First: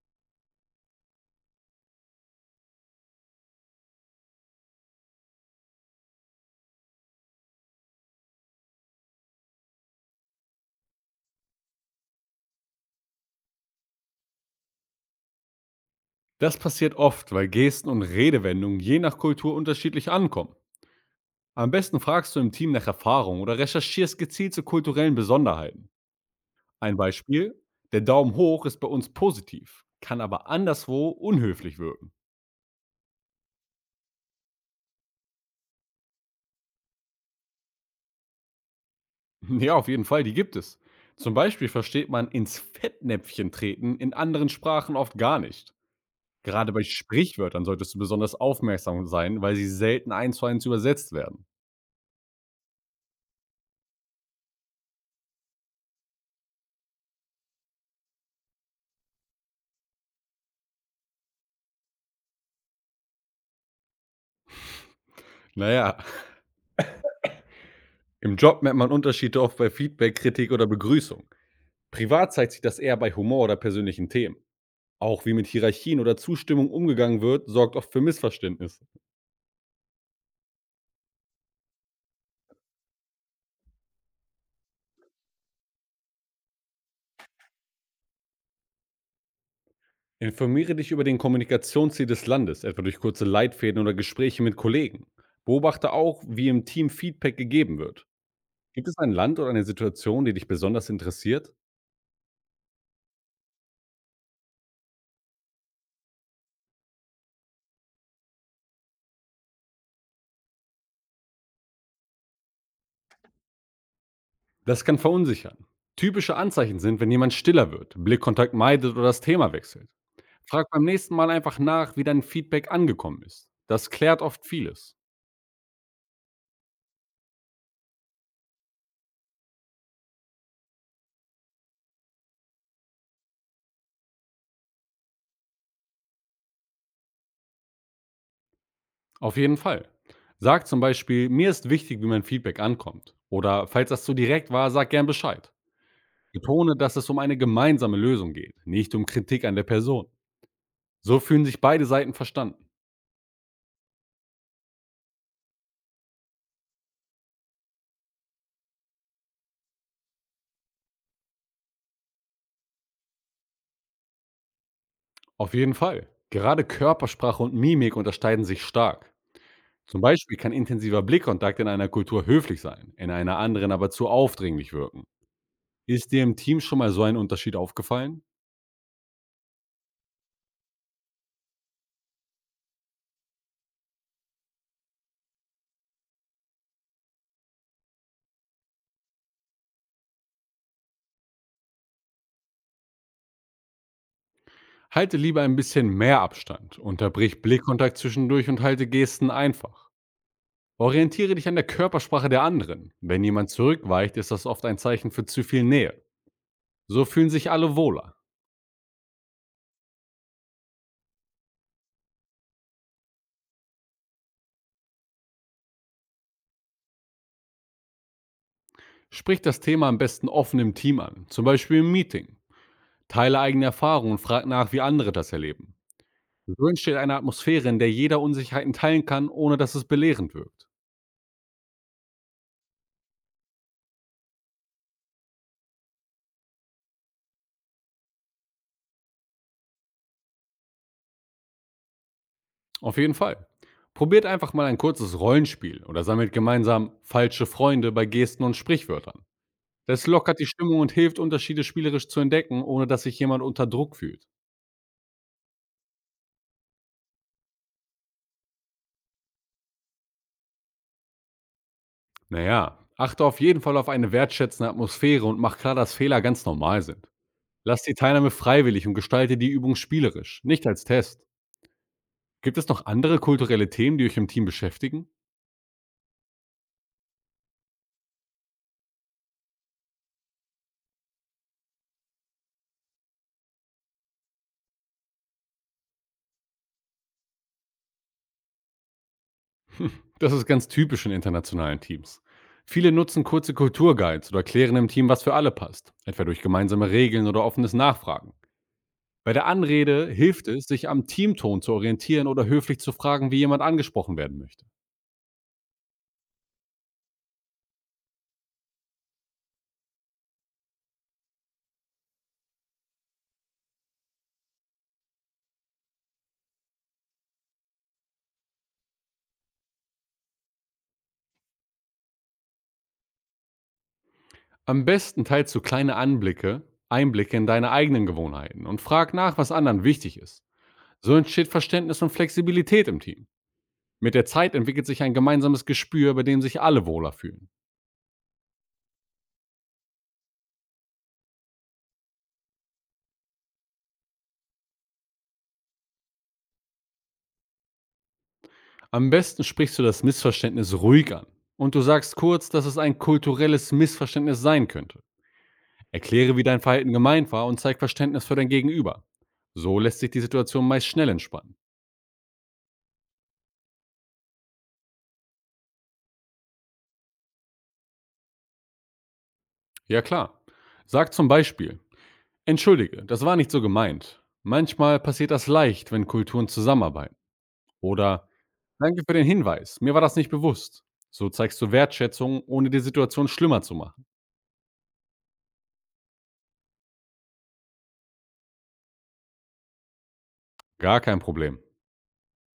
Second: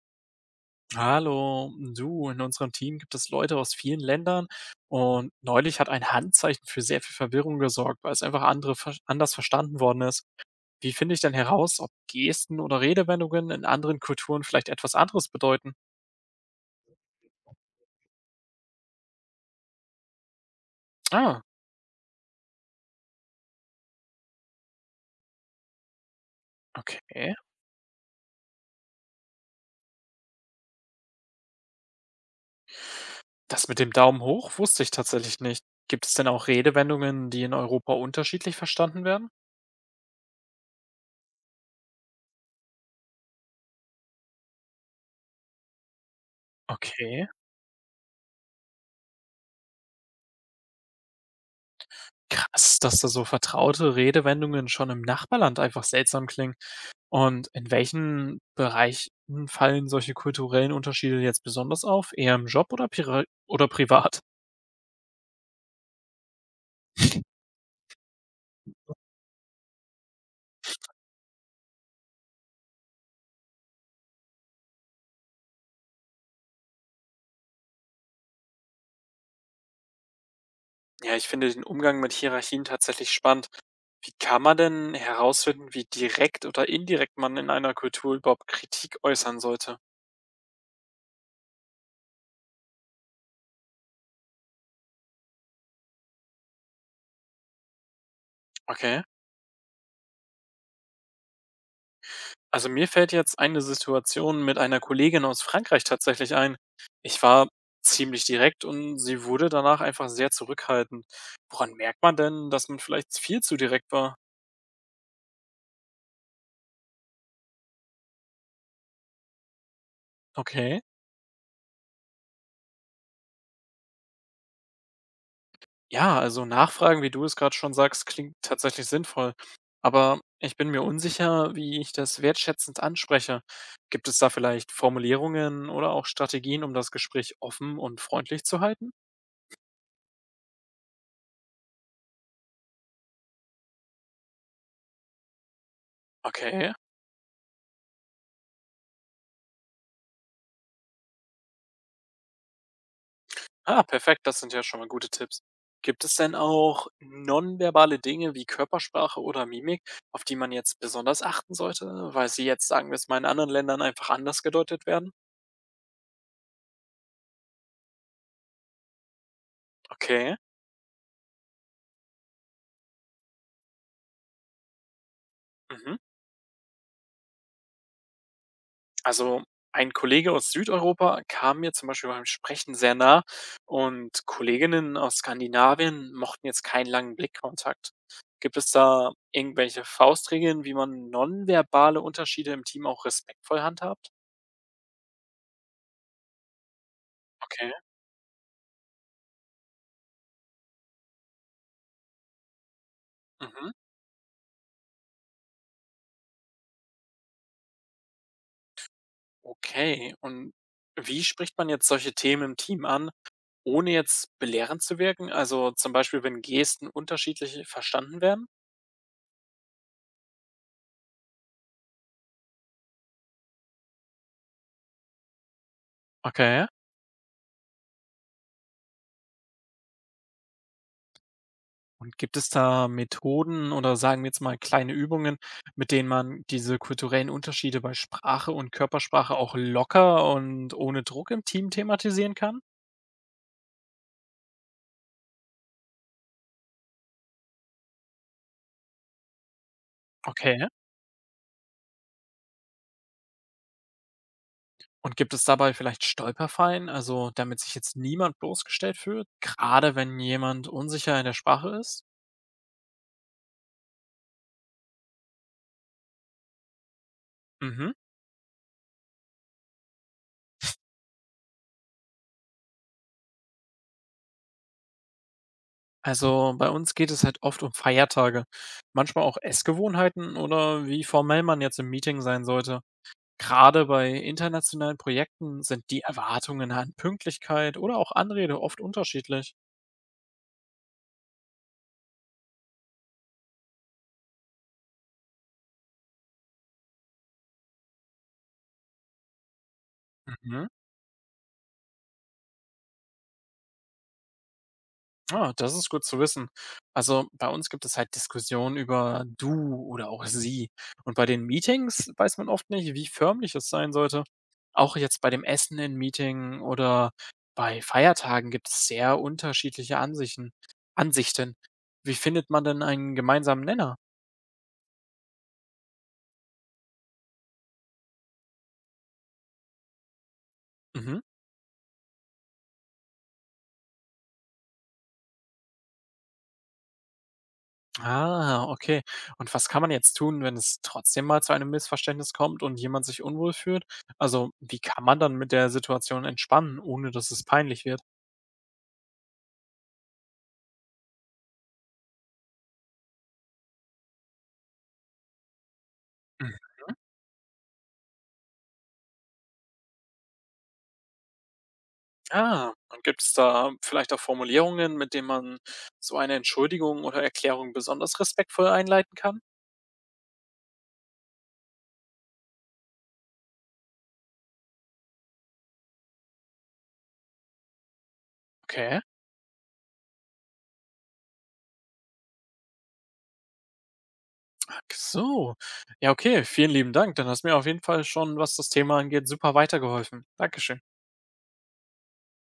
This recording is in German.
Hallo, du, in unserem Team gibt es Leute aus vielen Ländern und neulich hat ein Handzeichen für sehr viel Verwirrung gesorgt, weil es einfach anders verstanden worden ist. Wie finde ich denn heraus, ob Gesten oder Redewendungen in anderen Kulturen vielleicht etwas anderes bedeuten? Das passiert oft, weil Gesten und Redewendungen je nach Kultur unterschiedlich ankommen. Ah, Am besten fragst du im Team nach Erfahrung oder recherchierst gezielt zu kulturellen Besonderheiten. Ein okay. Beispiel, der Daumen hoch ist bei uns positiv, kann aber anderswo unhöflich wirken. Das mit dem Daumen hoch wusste ich tatsächlich nicht. Gibt es denn auch Redewendungen, die in Europa unterschiedlich verstanden werden? Ja, auf jeden Fall, die gibt es. Zum Beispiel versteht man ins Fettnäpfchen treten in anderen Sprachen oft gar nicht. Gerade bei Okay. Sprichwörtern solltest du besonders aufmerksam sein, weil sie selten eins zu eins übersetzt werden. Krass, dass da so vertraute Redewendungen schon im Nachbarland einfach seltsam klingen. Und in welchen Bereichen fallen solche kulturellen Unterschiede jetzt besonders auf? Eher im Job oder pira oder privat? Naja, im Job merkt man Unterschiede oft bei Feedback, Kritik oder Begrüßung. Privat zeigt sich das eher bei Humor oder persönlichen Themen. Auch wie mit Hierarchien oder Zustimmung umgegangen wird, sorgt oft für Missverständnisse. Ja, ich finde den Umgang mit Hierarchien tatsächlich spannend. Wie kann man denn herausfinden, wie direkt oder indirekt man in einer Kultur überhaupt Kritik äußern sollte? Informiere dich über den Kommunikationsziel des Landes, etwa durch kurze Leitfäden oder Gespräche mit Kollegen. Beobachte auch, wie im Team Feedback gegeben wird. Gibt es Okay. ein Land oder eine Situation, die dich besonders interessiert? Also mir fällt jetzt eine Situation mit einer Kollegin aus Frankreich tatsächlich ein. Ich war ziemlich direkt und sie wurde danach einfach sehr zurückhaltend. Woran merkt man denn, dass man vielleicht viel zu direkt war? Das kann verunsichern. Typische Anzeichen sind, wenn jemand stiller wird, Blickkontakt meidet oder das Thema wechselt. Frag Okay. beim nächsten Mal einfach nach, wie dein Feedback angekommen ist. Das klärt oft vieles. Ja, also nachfragen, wie du es gerade schon sagst, klingt tatsächlich sinnvoll. Aber ich bin mir unsicher, wie ich das wertschätzend anspreche. Gibt es da vielleicht Formulierungen oder auch Strategien, um das Gespräch offen und freundlich zu halten? Auf jeden Fall. Sag zum Beispiel, mir ist wichtig, wie mein Feedback ankommt. Oder falls das zu direkt war, sag gern Bescheid. Okay. Betone, dass es um eine gemeinsame Lösung geht, nicht um Kritik an der Person. So fühlen sich beide Seiten verstanden. Ah, perfekt, das sind ja schon mal gute Tipps. Gibt es denn auch nonverbale Dinge wie Körpersprache oder Mimik, auf die man jetzt besonders achten sollte, weil sie jetzt, sagen wir es mal, in anderen Ländern einfach anders gedeutet werden? Auf jeden Fall. Gerade Körpersprache und Mimik unterscheiden sich stark. Zum Okay. Beispiel kann intensiver Blickkontakt in einer Kultur höflich sein, in einer anderen aber zu aufdringlich wirken. Mhm. Ist dir im Team schon mal so ein Unterschied aufgefallen? Also, ein Kollege aus Südeuropa kam mir zum Beispiel beim Sprechen sehr nah und Kolleginnen aus Skandinavien mochten jetzt keinen langen Blickkontakt. Gibt es da irgendwelche Faustregeln, wie man nonverbale Unterschiede im Team auch respektvoll handhabt? Halte lieber ein bisschen mehr Abstand, unterbrich Okay. Blickkontakt zwischendurch und halte Gesten einfach. Orientiere dich an der Körpersprache der anderen. Wenn jemand Mhm. zurückweicht, ist das oft ein Zeichen für zu viel Nähe. So fühlen sich alle wohler. Okay. Und wie spricht man jetzt solche Themen im Team an, ohne jetzt belehrend zu wirken? Also zum Beispiel, wenn Gesten unterschiedlich verstanden werden? Sprich das Thema am besten offen im Team an, zum Beispiel im Meeting. Teile eigene Erfahrungen und frag nach, wie andere das erleben. Okay. So entsteht eine Atmosphäre, in der jeder Unsicherheiten teilen kann, ohne dass es belehrend wirkt. Und gibt es da Methoden oder sagen wir jetzt mal kleine Übungen, mit denen man diese kulturellen Unterschiede bei Sprache und Körpersprache auch locker und ohne Druck im Team thematisieren kann? Auf jeden Fall. Probiert einfach mal ein kurzes Rollenspiel oder sammelt gemeinsam falsche Freunde bei Gesten und Sprichwörtern. Das lockert die Okay. Stimmung und hilft, Unterschiede spielerisch zu entdecken, ohne dass sich jemand unter Druck fühlt. Und gibt es dabei vielleicht Stolperfallen, also damit sich jetzt niemand bloßgestellt fühlt, gerade wenn jemand unsicher in der Sprache ist? Naja, achte auf jeden Fall auf eine wertschätzende Atmosphäre und mach klar, dass Fehler ganz normal sind. Lass Mhm. die Teilnahme freiwillig und gestalte die Übung spielerisch, nicht als Test. Gibt es noch andere kulturelle Themen, die euch im Team beschäftigen? Also bei uns geht es halt oft um Feiertage, manchmal auch Essgewohnheiten oder wie formell man jetzt im Meeting sein sollte. Gerade bei internationalen Projekten sind die Erwartungen an Pünktlichkeit oder auch Anrede oft unterschiedlich. Das ist ganz typisch in internationalen Teams. Viele nutzen kurze Kulturguides oder klären im Team, was für alle passt, etwa durch gemeinsame Regeln oder offenes Nachfragen. Bei der Anrede hilft es, Mhm. sich am Teamton zu orientieren oder höflich zu fragen, wie jemand angesprochen werden möchte. Ah, das ist gut zu wissen. Also bei uns gibt es halt Diskussionen über du oder auch sie. Und bei den Meetings weiß man oft nicht, wie förmlich es sein sollte. Auch jetzt bei dem Essen in Meeting oder bei Feiertagen gibt es sehr unterschiedliche Ansichten. Wie findet man denn einen gemeinsamen Nenner? Am besten teilst du kleine Anblicke, Einblicke in deine eigenen Gewohnheiten und frag nach, was anderen wichtig ist. So Mhm. entsteht Verständnis und Flexibilität im Team. Mit der Zeit entwickelt sich ein gemeinsames Gespür, bei dem sich alle wohler fühlen. Ah, okay. Und was kann man jetzt tun, wenn es trotzdem mal zu einem Missverständnis kommt und jemand sich unwohl fühlt? Also, wie kann man dann mit der Situation entspannen, ohne dass es peinlich wird? Am besten sprichst du das Missverständnis ruhig an und du sagst kurz, dass es ein kulturelles Missverständnis sein könnte. Erkläre, wie Mhm. dein Verhalten gemeint war und zeig Verständnis für dein Gegenüber. So lässt sich die Situation meist schnell entspannen. Ah, und gibt es da vielleicht auch Formulierungen, mit denen man so eine Entschuldigung oder Erklärung besonders respektvoll einleiten kann? Ja klar. Sag zum Beispiel, entschuldige, das war nicht so gemeint. Manchmal passiert das leicht, wenn Kulturen zusammenarbeiten. Oder Okay, danke für den Hinweis, mir war das nicht bewusst. So zeigst du Wertschätzung, ohne die Situation schlimmer zu machen. ach so. Ja, okay, vielen lieben Dank. Dann hast du mir auf jeden Fall schon, was das Thema angeht, super weitergeholfen. Dankeschön. Gar kein Problem.